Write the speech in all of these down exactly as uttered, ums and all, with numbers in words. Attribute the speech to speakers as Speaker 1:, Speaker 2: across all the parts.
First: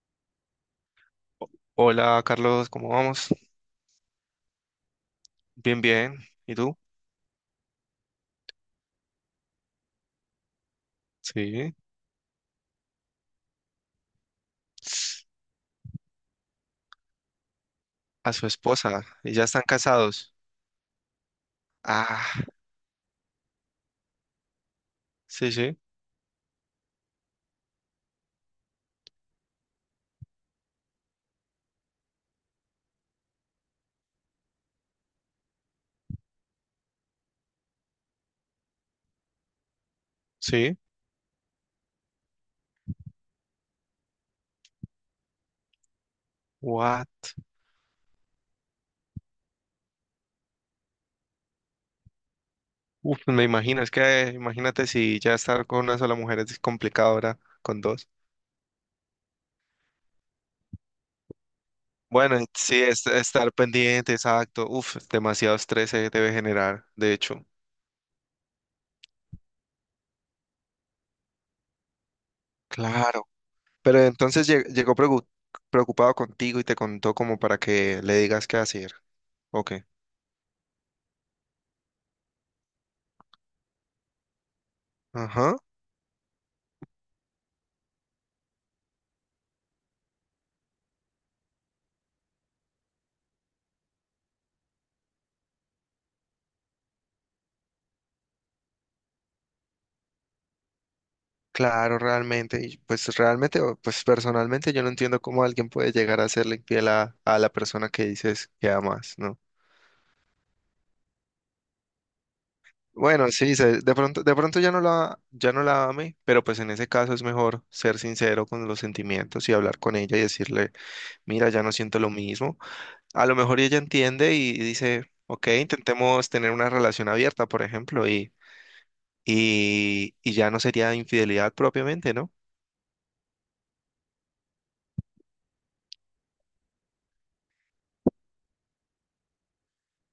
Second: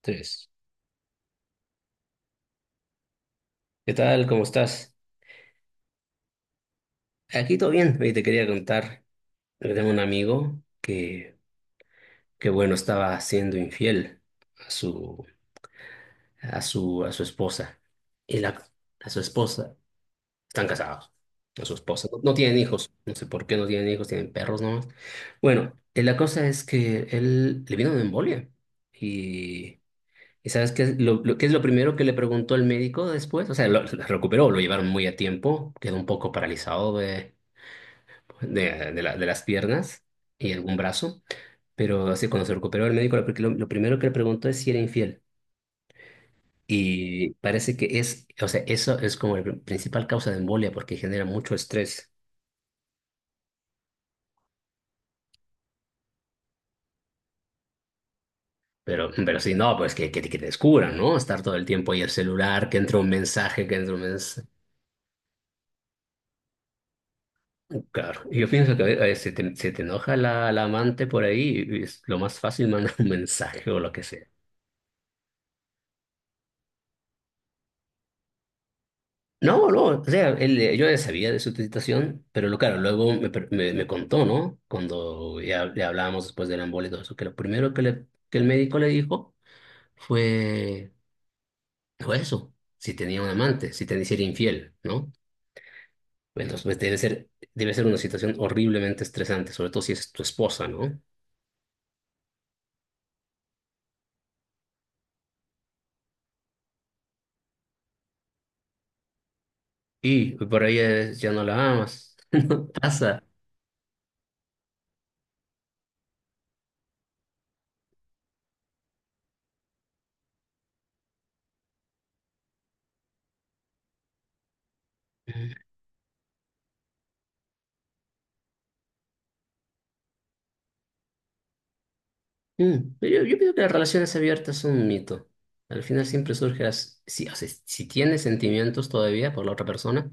Speaker 1: Tres.
Speaker 2: Hola Carlos, ¿cómo vamos?
Speaker 1: ¿Qué tal? ¿Cómo estás?
Speaker 2: Bien, bien. ¿Y tú?
Speaker 1: Aquí todo bien. Oye, te quería contar, que tengo un amigo que,
Speaker 2: Sí.
Speaker 1: que bueno, estaba siendo infiel a su, a su, a su esposa.
Speaker 2: A
Speaker 1: Y
Speaker 2: su
Speaker 1: la,
Speaker 2: esposa.
Speaker 1: a su
Speaker 2: ¿Y ya están
Speaker 1: esposa.
Speaker 2: casados?
Speaker 1: Están casados. A su esposa. No, no
Speaker 2: Ah,
Speaker 1: tienen hijos. No sé por qué no tienen hijos, tienen perros nomás.
Speaker 2: sí,
Speaker 1: Bueno,
Speaker 2: sí,
Speaker 1: eh, la cosa es que él le vino una embolia. Y, y ¿sabes qué es lo, lo- qué es lo primero que le preguntó el médico después? O sea, lo, lo recuperó, lo llevaron muy a tiempo. Quedó un poco paralizado de de, de la- de las piernas y algún
Speaker 2: sí.
Speaker 1: brazo, pero así cuando se recuperó el médico, lo, pri- lo primero que le preguntó es si era infiel.
Speaker 2: What?
Speaker 1: Y parece que es, o sea, eso es como la pr- principal causa de embolia porque genera mucho estrés.
Speaker 2: Uf, pues me imagino, es que imagínate si ya estar con una sola mujer es complicado ahora con dos.
Speaker 1: Pero, pero si no, pues que, que, te que te descubran, ¿no? Estar todo el tiempo ahí el
Speaker 2: Bueno,
Speaker 1: celular, que
Speaker 2: sí,
Speaker 1: entra
Speaker 2: es,
Speaker 1: un
Speaker 2: estar
Speaker 1: mensaje, que entra un
Speaker 2: pendiente,
Speaker 1: mensaje.
Speaker 2: exacto. Uf, demasiado estrés se debe generar, de hecho.
Speaker 1: Claro, yo pienso que a veces se te, se te enoja la, la amante por ahí y es lo más fácil mandar un
Speaker 2: Claro.
Speaker 1: mensaje o lo
Speaker 2: Pero
Speaker 1: que sea.
Speaker 2: entonces lle- llegó pregu- preocupado contigo y te contó como para que le digas qué hacer.
Speaker 1: No,
Speaker 2: Ok.
Speaker 1: no, o sea, él, yo ya sabía de su situación, pero lo, claro, luego me, per- me, me contó, ¿no? Cuando
Speaker 2: Ajá.
Speaker 1: ya le hablábamos después del embole y todo eso, que lo primero que, le, que el médico le dijo fue, fue eso, si tenía un amante, si tenía, si era infiel, ¿no? Entonces, pues debe ser, debe ser una situación horriblemente estresante, sobre todo si es tu esposa, ¿no?
Speaker 2: Claro, realmente, y pues realmente, o- pues personalmente yo no entiendo cómo alguien puede llegar a serle infiel a, a la persona que dices que amas, ¿no?
Speaker 1: Y por ahí es- ya no la amas, ¿qué pasa?
Speaker 2: Bueno, sí, se- de pronto, de pronto ya no la, ya no la ame, pero pues en ese caso es mejor ser sincero con los sentimientos y hablar con ella y decirle, mira, ya no siento lo mismo. A lo mejor ella entiende y dice, ok, intentemos tener una relación abierta, por ejemplo, y, y, y ya no sería infidelidad propiamente, ¿no?
Speaker 1: Mm, pero yo, yo pienso que las relaciones abiertas son un mito. Al final siempre surge las- si, o sea, si tienes sentimientos todavía por la otra persona,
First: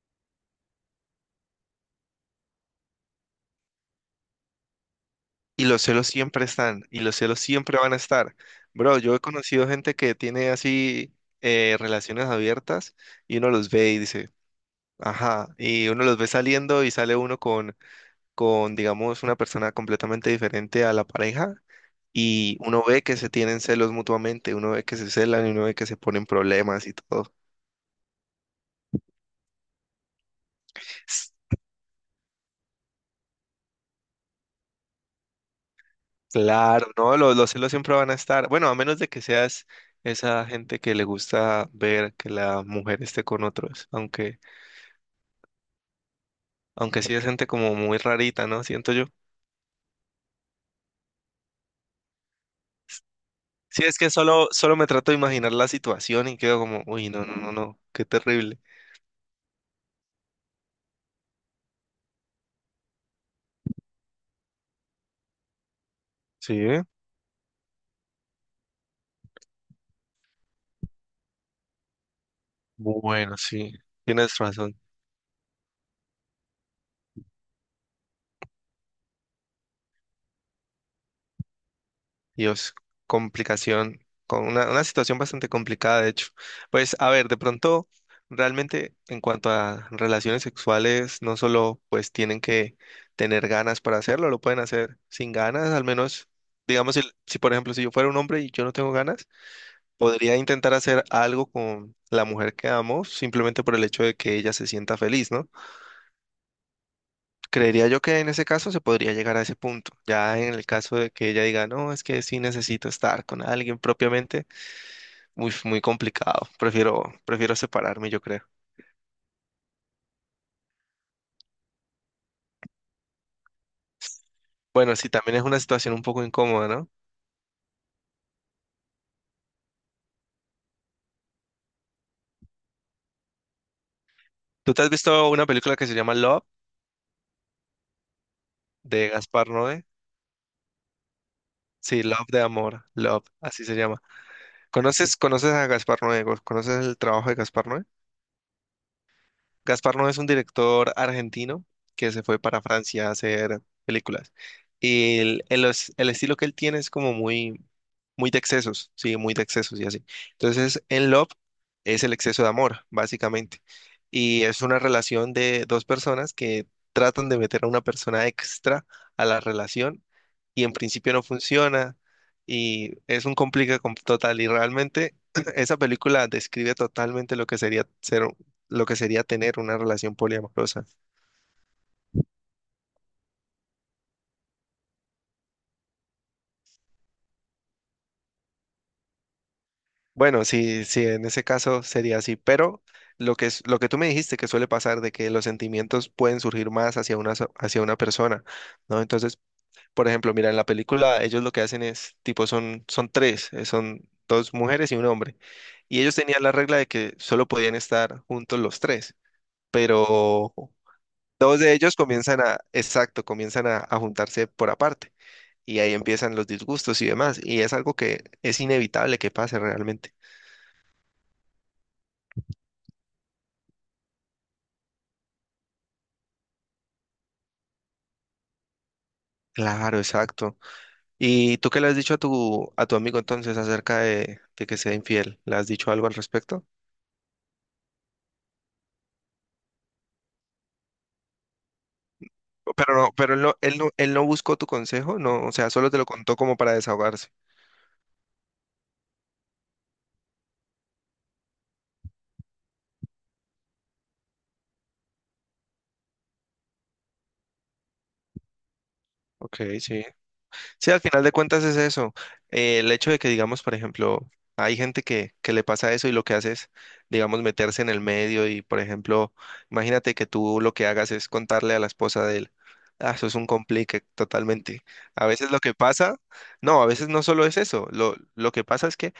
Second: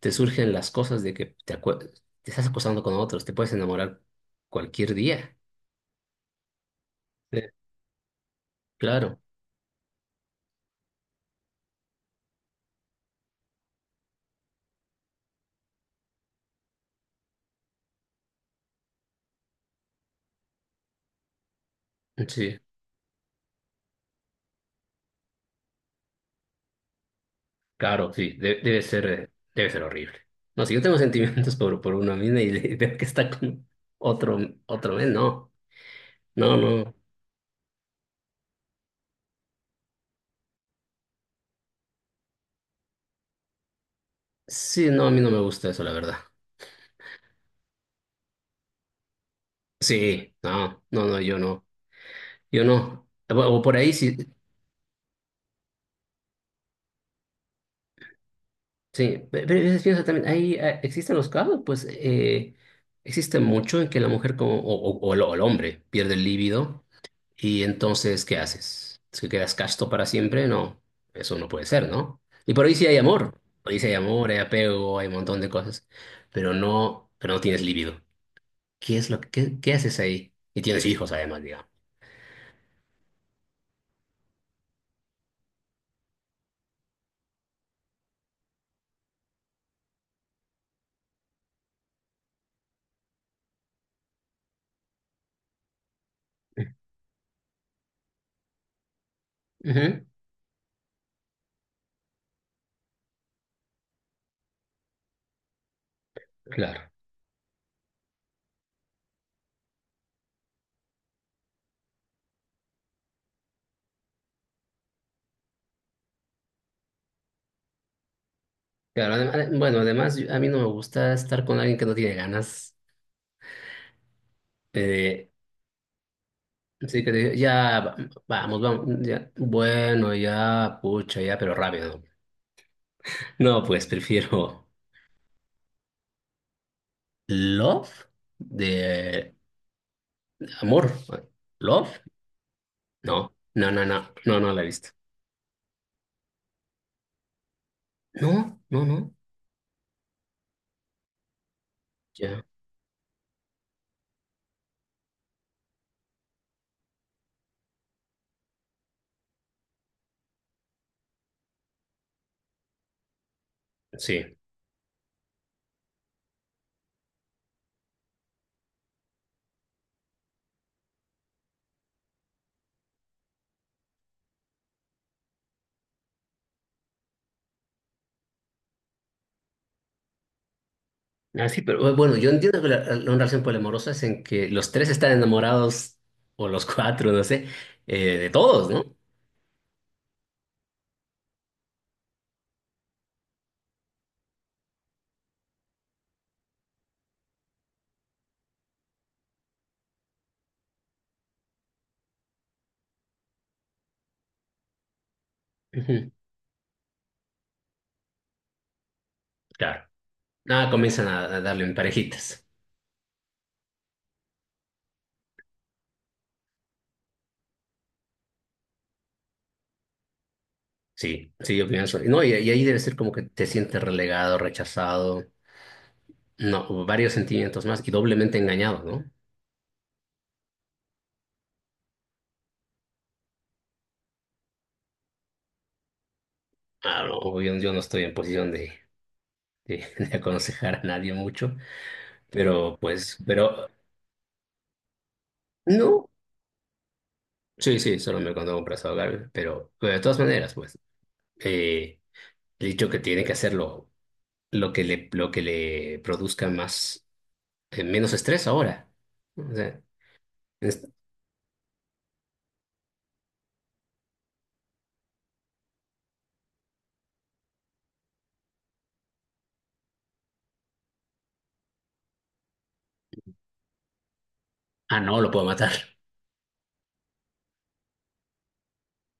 Speaker 1: te surgen las cosas de que te, acue- te estás acostando con otros, te puedes enamorar cualquier día.
Speaker 2: Y los celos siempre están, y los celos
Speaker 1: Sí.
Speaker 2: siempre van a estar. Bro, yo
Speaker 1: Claro,
Speaker 2: he conocido gente que tiene así, eh, relaciones abiertas y uno los ve y dice, ajá, y uno los ve saliendo y sale uno con, con, digamos, una persona completamente diferente a la pareja y
Speaker 1: sí,
Speaker 2: uno ve que se tienen celos mutuamente, uno ve que se celan y uno ve que se ponen problemas y todo.
Speaker 1: claro, sí, de- debe ser, eh, debe ser horrible. No, si yo tengo
Speaker 2: S-
Speaker 1: sentimientos por, por una mina y le- veo que está con otro, otro men, no, no,
Speaker 2: Claro,
Speaker 1: no.
Speaker 2: no, los, los celos siempre van a estar. Bueno, a menos de que seas esa gente que le gusta ver que la mujer esté con otros, aunque...
Speaker 1: Sí, no, a mí no me gusta eso, la verdad.
Speaker 2: Aunque sí es gente como muy rarita, ¿no? Siento yo.
Speaker 1: Sí, no, no, no, yo no. Yo no. O, o por
Speaker 2: Sí,
Speaker 1: ahí
Speaker 2: es que
Speaker 1: sí.
Speaker 2: solo, solo me trato de imaginar la situación y quedo como, uy, no, no, no, no, qué terrible.
Speaker 1: Sí, Pe- pero a veces pienso también, ahí eh, existen los casos, pues eh, existe mucho en que la mujer como, o, o- o el o el hombre pierde el
Speaker 2: Sí, ¿eh?
Speaker 1: líbido y entonces, ¿qué haces? ¿Es que quedas casto para siempre? No, eso no puede ser, ¿no? Y por ahí sí hay
Speaker 2: Bueno,
Speaker 1: amor,
Speaker 2: sí,
Speaker 1: por ahí sí hay amor,
Speaker 2: tienes
Speaker 1: hay
Speaker 2: razón.
Speaker 1: apego, hay un montón de cosas, pero no, pero no tienes líbido. ¿Qué es lo que, qué, qué haces ahí? Y tienes hijos además, digamos.
Speaker 2: Dios, complicación, con una, una situación bastante complicada, de hecho. Pues, a ver, de pronto, realmente, en cuanto a relaciones sexuales, no solo, pues, tienen que tener ganas para hacerlo, lo pueden hacer sin ganas, al menos, digamos, si, si por ejemplo, si yo fuera un hombre y yo no tengo ganas,
Speaker 1: Ujú.
Speaker 2: podría intentar hacer algo con la mujer que amo simplemente por el hecho de que ella se sienta feliz, ¿no?
Speaker 1: Claro.
Speaker 2: Creería yo que en ese caso se podría llegar a ese punto. Ya en el caso de que ella diga, no, es que sí necesito estar con alguien propiamente, muy, muy complicado. Prefiero, prefiero separarme, yo creo.
Speaker 1: Claro, adem- adem- bueno, además yo- a mí no me gusta estar con alguien que no tiene ganas.
Speaker 2: Bueno, sí,
Speaker 1: Eh,
Speaker 2: también es una situación un poco incómoda, ¿no?
Speaker 1: sí que te- ya, vamos, vamos, ya, bueno, ya, pucha, ya, pero rápido. No, pues prefiero
Speaker 2: ¿Tú te has visto una película que se llama Love
Speaker 1: Love
Speaker 2: de
Speaker 1: de
Speaker 2: Gaspar Noé?
Speaker 1: amor. ¿Love?
Speaker 2: Sí, Love de amor, Love,
Speaker 1: No,
Speaker 2: así
Speaker 1: no,
Speaker 2: se
Speaker 1: no,
Speaker 2: llama.
Speaker 1: no, no, no la he visto.
Speaker 2: ¿Conoces, conoces a Gaspar Noé? ¿Conoces el trabajo de Gaspar Noé?
Speaker 1: No, no, no,
Speaker 2: Gaspar no es un director argentino que se fue
Speaker 1: ya,
Speaker 2: para Francia a hacer películas. Y el, el es- el estilo que él tiene es como muy, muy de excesos, sí, muy de excesos y así. Entonces, en Love es el exceso de amor, básicamente.
Speaker 1: sí.
Speaker 2: Y es una relación de dos personas que tratan de meter a una persona extra a la relación y en principio no funciona y es un complica con- total y realmente esa película describe totalmente lo que sería ser lo que sería tener una relación poliamorosa.
Speaker 1: Ah, sí, pero bueno, yo entiendo que la, la relación poliamorosa es en que los tres están enamorados, o los cuatro, no sé, eh, de todos, ¿no?
Speaker 2: Bueno, sí, sí, en ese caso sería así, pero lo que es, lo que tú me dijiste que suele pasar de que los sentimientos pueden surgir más hacia una, so- hacia una persona, ¿no? Entonces, por ejemplo, mira, en la película ellos lo que hacen es, tipo, son, son tres, eh, son dos mujeres y un hombre, y
Speaker 1: Ujú.
Speaker 2: ellos tenían la regla de que solo podían estar juntos los tres,
Speaker 1: Claro.
Speaker 2: pero
Speaker 1: Nada, comienzan a, a
Speaker 2: dos
Speaker 1: darle
Speaker 2: de
Speaker 1: en
Speaker 2: ellos comienzan
Speaker 1: parejitas.
Speaker 2: a, exacto, comienzan a a juntarse por aparte. Y ahí empiezan los disgustos y demás. Y es algo que es inevitable que pase realmente.
Speaker 1: Sí, sí, yo pienso. No, y, y ahí debe ser como que te sientes relegado, rechazado, no, varios sentimientos más y doblemente engañado, ¿no?
Speaker 2: Claro, exacto. ¿Y tú qué le has dicho a tu, a tu amigo entonces acerca de, de que sea infiel? ¿Le has dicho algo al respecto?
Speaker 1: Ah, no, obvio, yo, no estoy en posición de, de, de aconsejar a nadie mucho, pero
Speaker 2: Pero no,
Speaker 1: pues,
Speaker 2: pero él no,
Speaker 1: pero
Speaker 2: él no, él no buscó tu consejo, no, o sea, solo te lo
Speaker 1: no,
Speaker 2: contó como para desahogarse.
Speaker 1: sí, sí, solo me cuando compras a ahogar, pero, pero de todas maneras, pues, eh, he dicho que tiene que hacerlo lo que le, lo que le produzca más, eh, menos estrés ahora, ¿no? O
Speaker 2: Ok,
Speaker 1: sea,
Speaker 2: sí.
Speaker 1: es-
Speaker 2: Sí, al final de cuentas es eso. Eh, el hecho de que, digamos, por ejemplo, hay gente que, que le pasa eso y lo que hace es, digamos, meterse en el medio y, por ejemplo, imagínate que tú lo que hagas es contarle a la esposa de él. Ah, eso es un complique totalmente.
Speaker 1: ah, no,
Speaker 2: A
Speaker 1: lo puedo
Speaker 2: veces lo
Speaker 1: matar.
Speaker 2: que pasa, no, a veces no solo es eso. Lo, lo que pasa es que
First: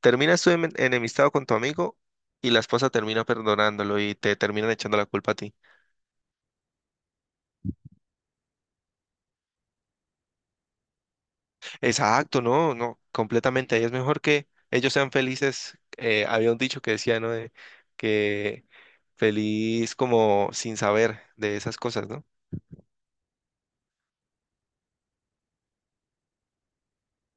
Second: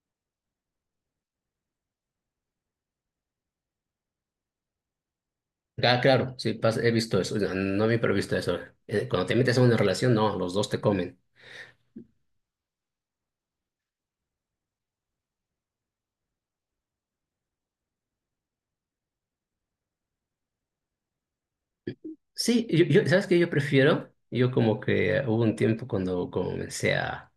Speaker 2: terminas tú en- enemistado con tu amigo y la esposa termina perdonándolo y te terminan echando la culpa a ti.
Speaker 1: Ah, claro, sí, pas- he visto eso. No, no me he visto eso. Eh, cuando te metes en una relación, no, los dos te comen.
Speaker 2: Exacto, no, no, completamente. Ahí es mejor que ellos sean felices. Eh, había un dicho que decía, ¿no? De que feliz como sin saber de esas cosas, ¿no?
Speaker 1: Sí, yo, yo- ¿sabes qué yo prefiero? Yo como que hubo un tiempo cuando comencé a,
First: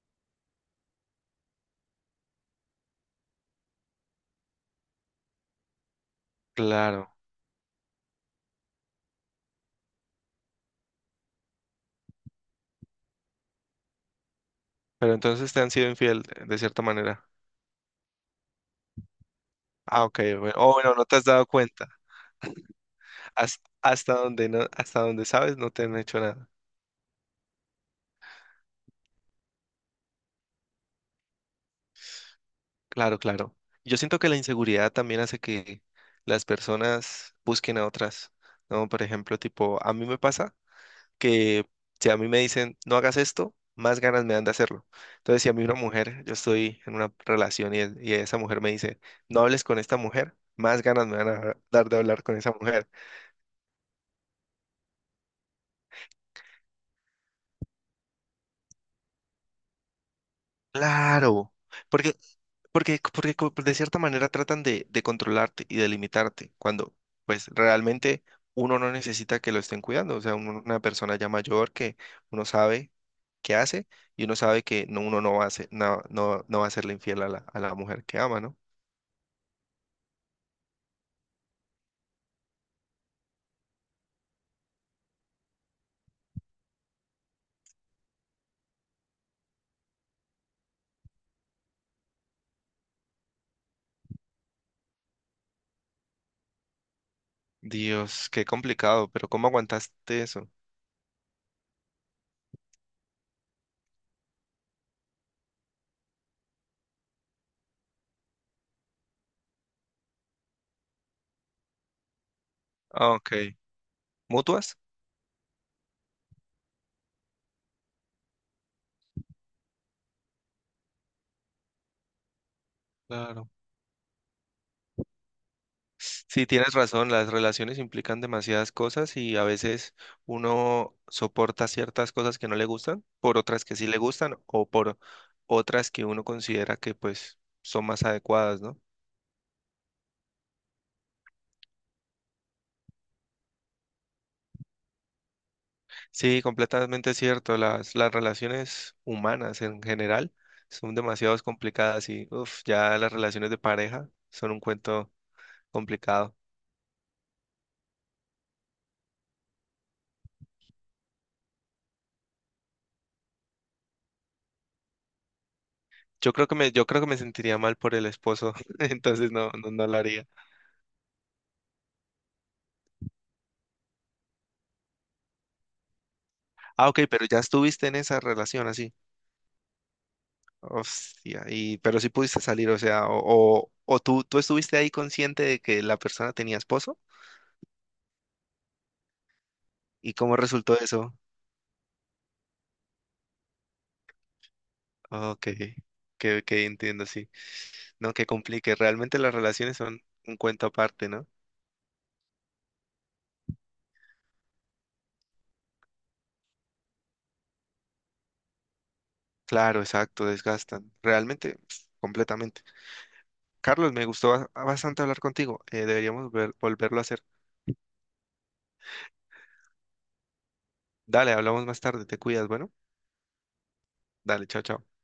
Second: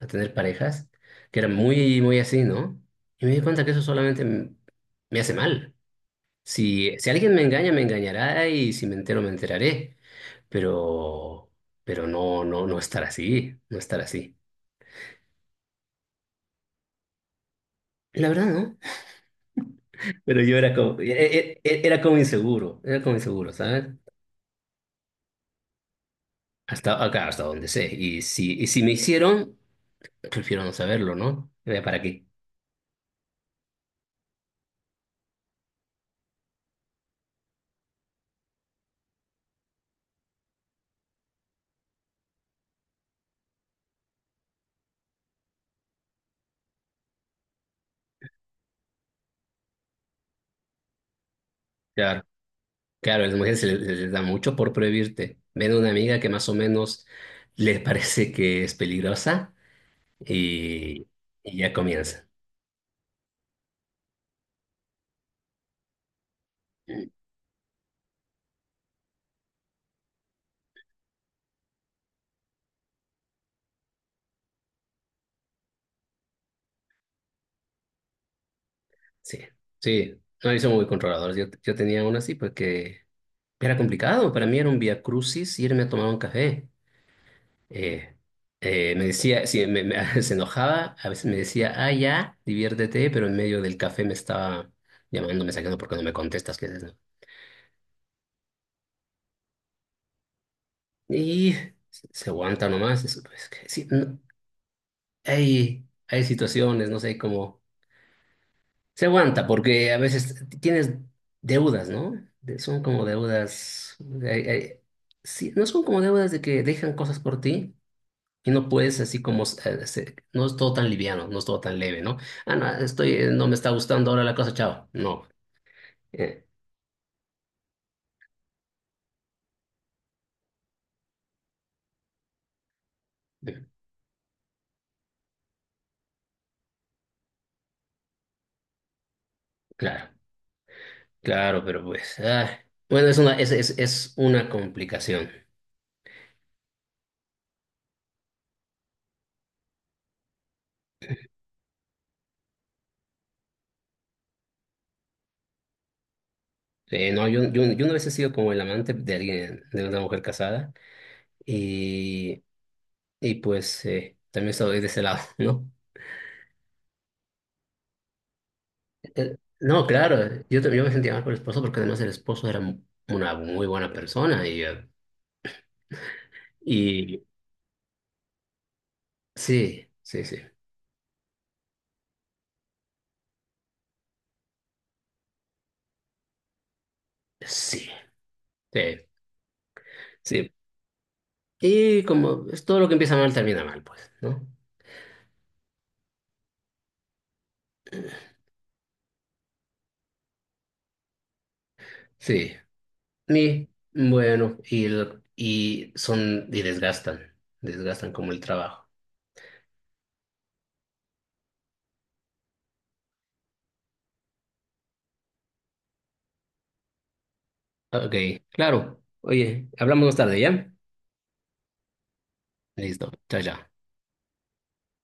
Speaker 1: a tener parejas que era muy, muy así, ¿no? Y me di cuenta que eso solamente m- me hace mal. Si,
Speaker 2: Claro.
Speaker 1: si alguien me engaña, me engañará y si me entero, me enteraré. Pero, pero no, no, no estar así, no estar así.
Speaker 2: Pero entonces te han sido infiel, de de cierta manera.
Speaker 1: La verdad, ¿no?
Speaker 2: Ah, ok,
Speaker 1: Pero
Speaker 2: bueno.
Speaker 1: yo era
Speaker 2: Oh, bueno,
Speaker 1: como,
Speaker 2: no te has dado
Speaker 1: e- e- e-
Speaker 2: cuenta.
Speaker 1: era como inseguro, era como inseguro,
Speaker 2: Has-
Speaker 1: ¿sabes?
Speaker 2: Hasta, donde no, hasta donde sabes, no te han hecho nada.
Speaker 1: Hasta acá, hasta donde sé. Y si, y si me hicieron, prefiero no saberlo, ¿no? Eh, ¿para qué?
Speaker 2: Claro, claro. Yo siento que la inseguridad también hace que las personas busquen a otras, ¿no? Por ejemplo, tipo, a mí me pasa que si a mí me dicen no hagas esto, más ganas me dan de hacerlo. Entonces, si a mí una mujer, yo estoy en una relación y, el- y esa mujer me dice no hables con esta mujer, más ganas me van a dar de hablar
Speaker 1: Claro,
Speaker 2: con esa mujer.
Speaker 1: claro, a las mujeres se les, se les da mucho por prohibirte. Ven a una amiga que más o menos les parece que es peligrosa y,
Speaker 2: Claro,
Speaker 1: y ya
Speaker 2: porque,
Speaker 1: comienza.
Speaker 2: porque, porque co- de cierta manera tratan de, de controlarte y de limitarte, cuando pues realmente uno no necesita que lo estén cuidando. O sea, uno- una persona ya mayor que uno sabe qué hace y uno sabe que no, uno no va a ser, no, no, no va a serle infiel a la, a la mujer que ama, ¿no?
Speaker 1: Sí, sí, no, ellos son muy controladores. Yo, yo tenía una así porque era complicado. Para mí era un vía crucis irme a tomar un café. Eh, eh, me decía, sí, me- me- se enojaba, a veces me decía, ah, ya, diviértete, pero en medio del café me estaba llamando, me sacando porque no me contestas, ¿qué haces, no?
Speaker 2: Dios, qué complicado, pero ¿cómo aguantaste eso?
Speaker 1: Y se se aguanta nomás, es, es que sí, no, hay, hay situaciones, no sé cómo, se aguanta porque a veces t- tienes deudas, ¿no? De- son como
Speaker 2: Ah, ok.
Speaker 1: deudas, hay- hay-
Speaker 2: ¿Mutuas?
Speaker 1: sí, no son como deudas de que dejan cosas por ti, y no puedes así como, eh, se- no es todo tan liviano, no es todo tan leve, ¿no? Ah, no, estoy, eh, no
Speaker 2: Claro.
Speaker 1: me está gustando ahora la cosa, chao. No,
Speaker 2: Sí,
Speaker 1: eh,
Speaker 2: tienes razón, las relaciones implican demasiadas cosas y a veces uno soporta ciertas cosas que no le gustan por
Speaker 1: eh,
Speaker 2: otras que sí le gustan o por otras que uno considera que pues son más adecuadas, ¿no?
Speaker 1: claro, claro, pero pues, ah, bueno, es una, es, es, es una complicación.
Speaker 2: Sí, completamente cierto, las, las relaciones humanas en general son demasiado complicadas y uf, ya las relaciones de pareja son un cuento complicado.
Speaker 1: Eh, no, yo, yo, yo una vez he sido como el amante de alguien, de una mujer casada, y, y pues eh, también estoy de ese lado, ¿no?
Speaker 2: Yo creo que me, yo creo que me sentiría mal por el esposo, entonces
Speaker 1: Eh,
Speaker 2: no, no,
Speaker 1: no,
Speaker 2: no lo
Speaker 1: claro,
Speaker 2: haría.
Speaker 1: yo, también- yo me sentía mal por el esposo porque además el esposo era mu- una muy buena persona y, eh,
Speaker 2: Ah, ok,
Speaker 1: y
Speaker 2: pero ya estuviste en esa relación así.
Speaker 1: sí, sí, sí.
Speaker 2: Hostia, y, pero sí pudiste salir, o sea, o, o, o tú, tú estuviste ahí consciente de que la persona tenía esposo,
Speaker 1: Sí, sí,
Speaker 2: ¿y cómo
Speaker 1: sí.
Speaker 2: resultó eso?
Speaker 1: Y como es todo lo que empieza mal termina mal, pues, ¿no?
Speaker 2: Ok, que, que entiendo, sí. No, que complique, realmente las relaciones son un cuento aparte, ¿no?
Speaker 1: Sí. Y bueno, y, el- y son, y desgastan, desgastan como el trabajo.
Speaker 2: Claro, exacto, desgastan, realmente, pf, completamente. Carlos, me gustó ba- bastante hablar contigo, eh, deberíamos ver- volverlo a hacer.
Speaker 1: Ok, claro. Oye, hablamos más tarde, ¿ya?
Speaker 2: Dale, hablamos más tarde, te cuidas, bueno.
Speaker 1: Listo, chao, chao.
Speaker 2: Dale, chao, chao.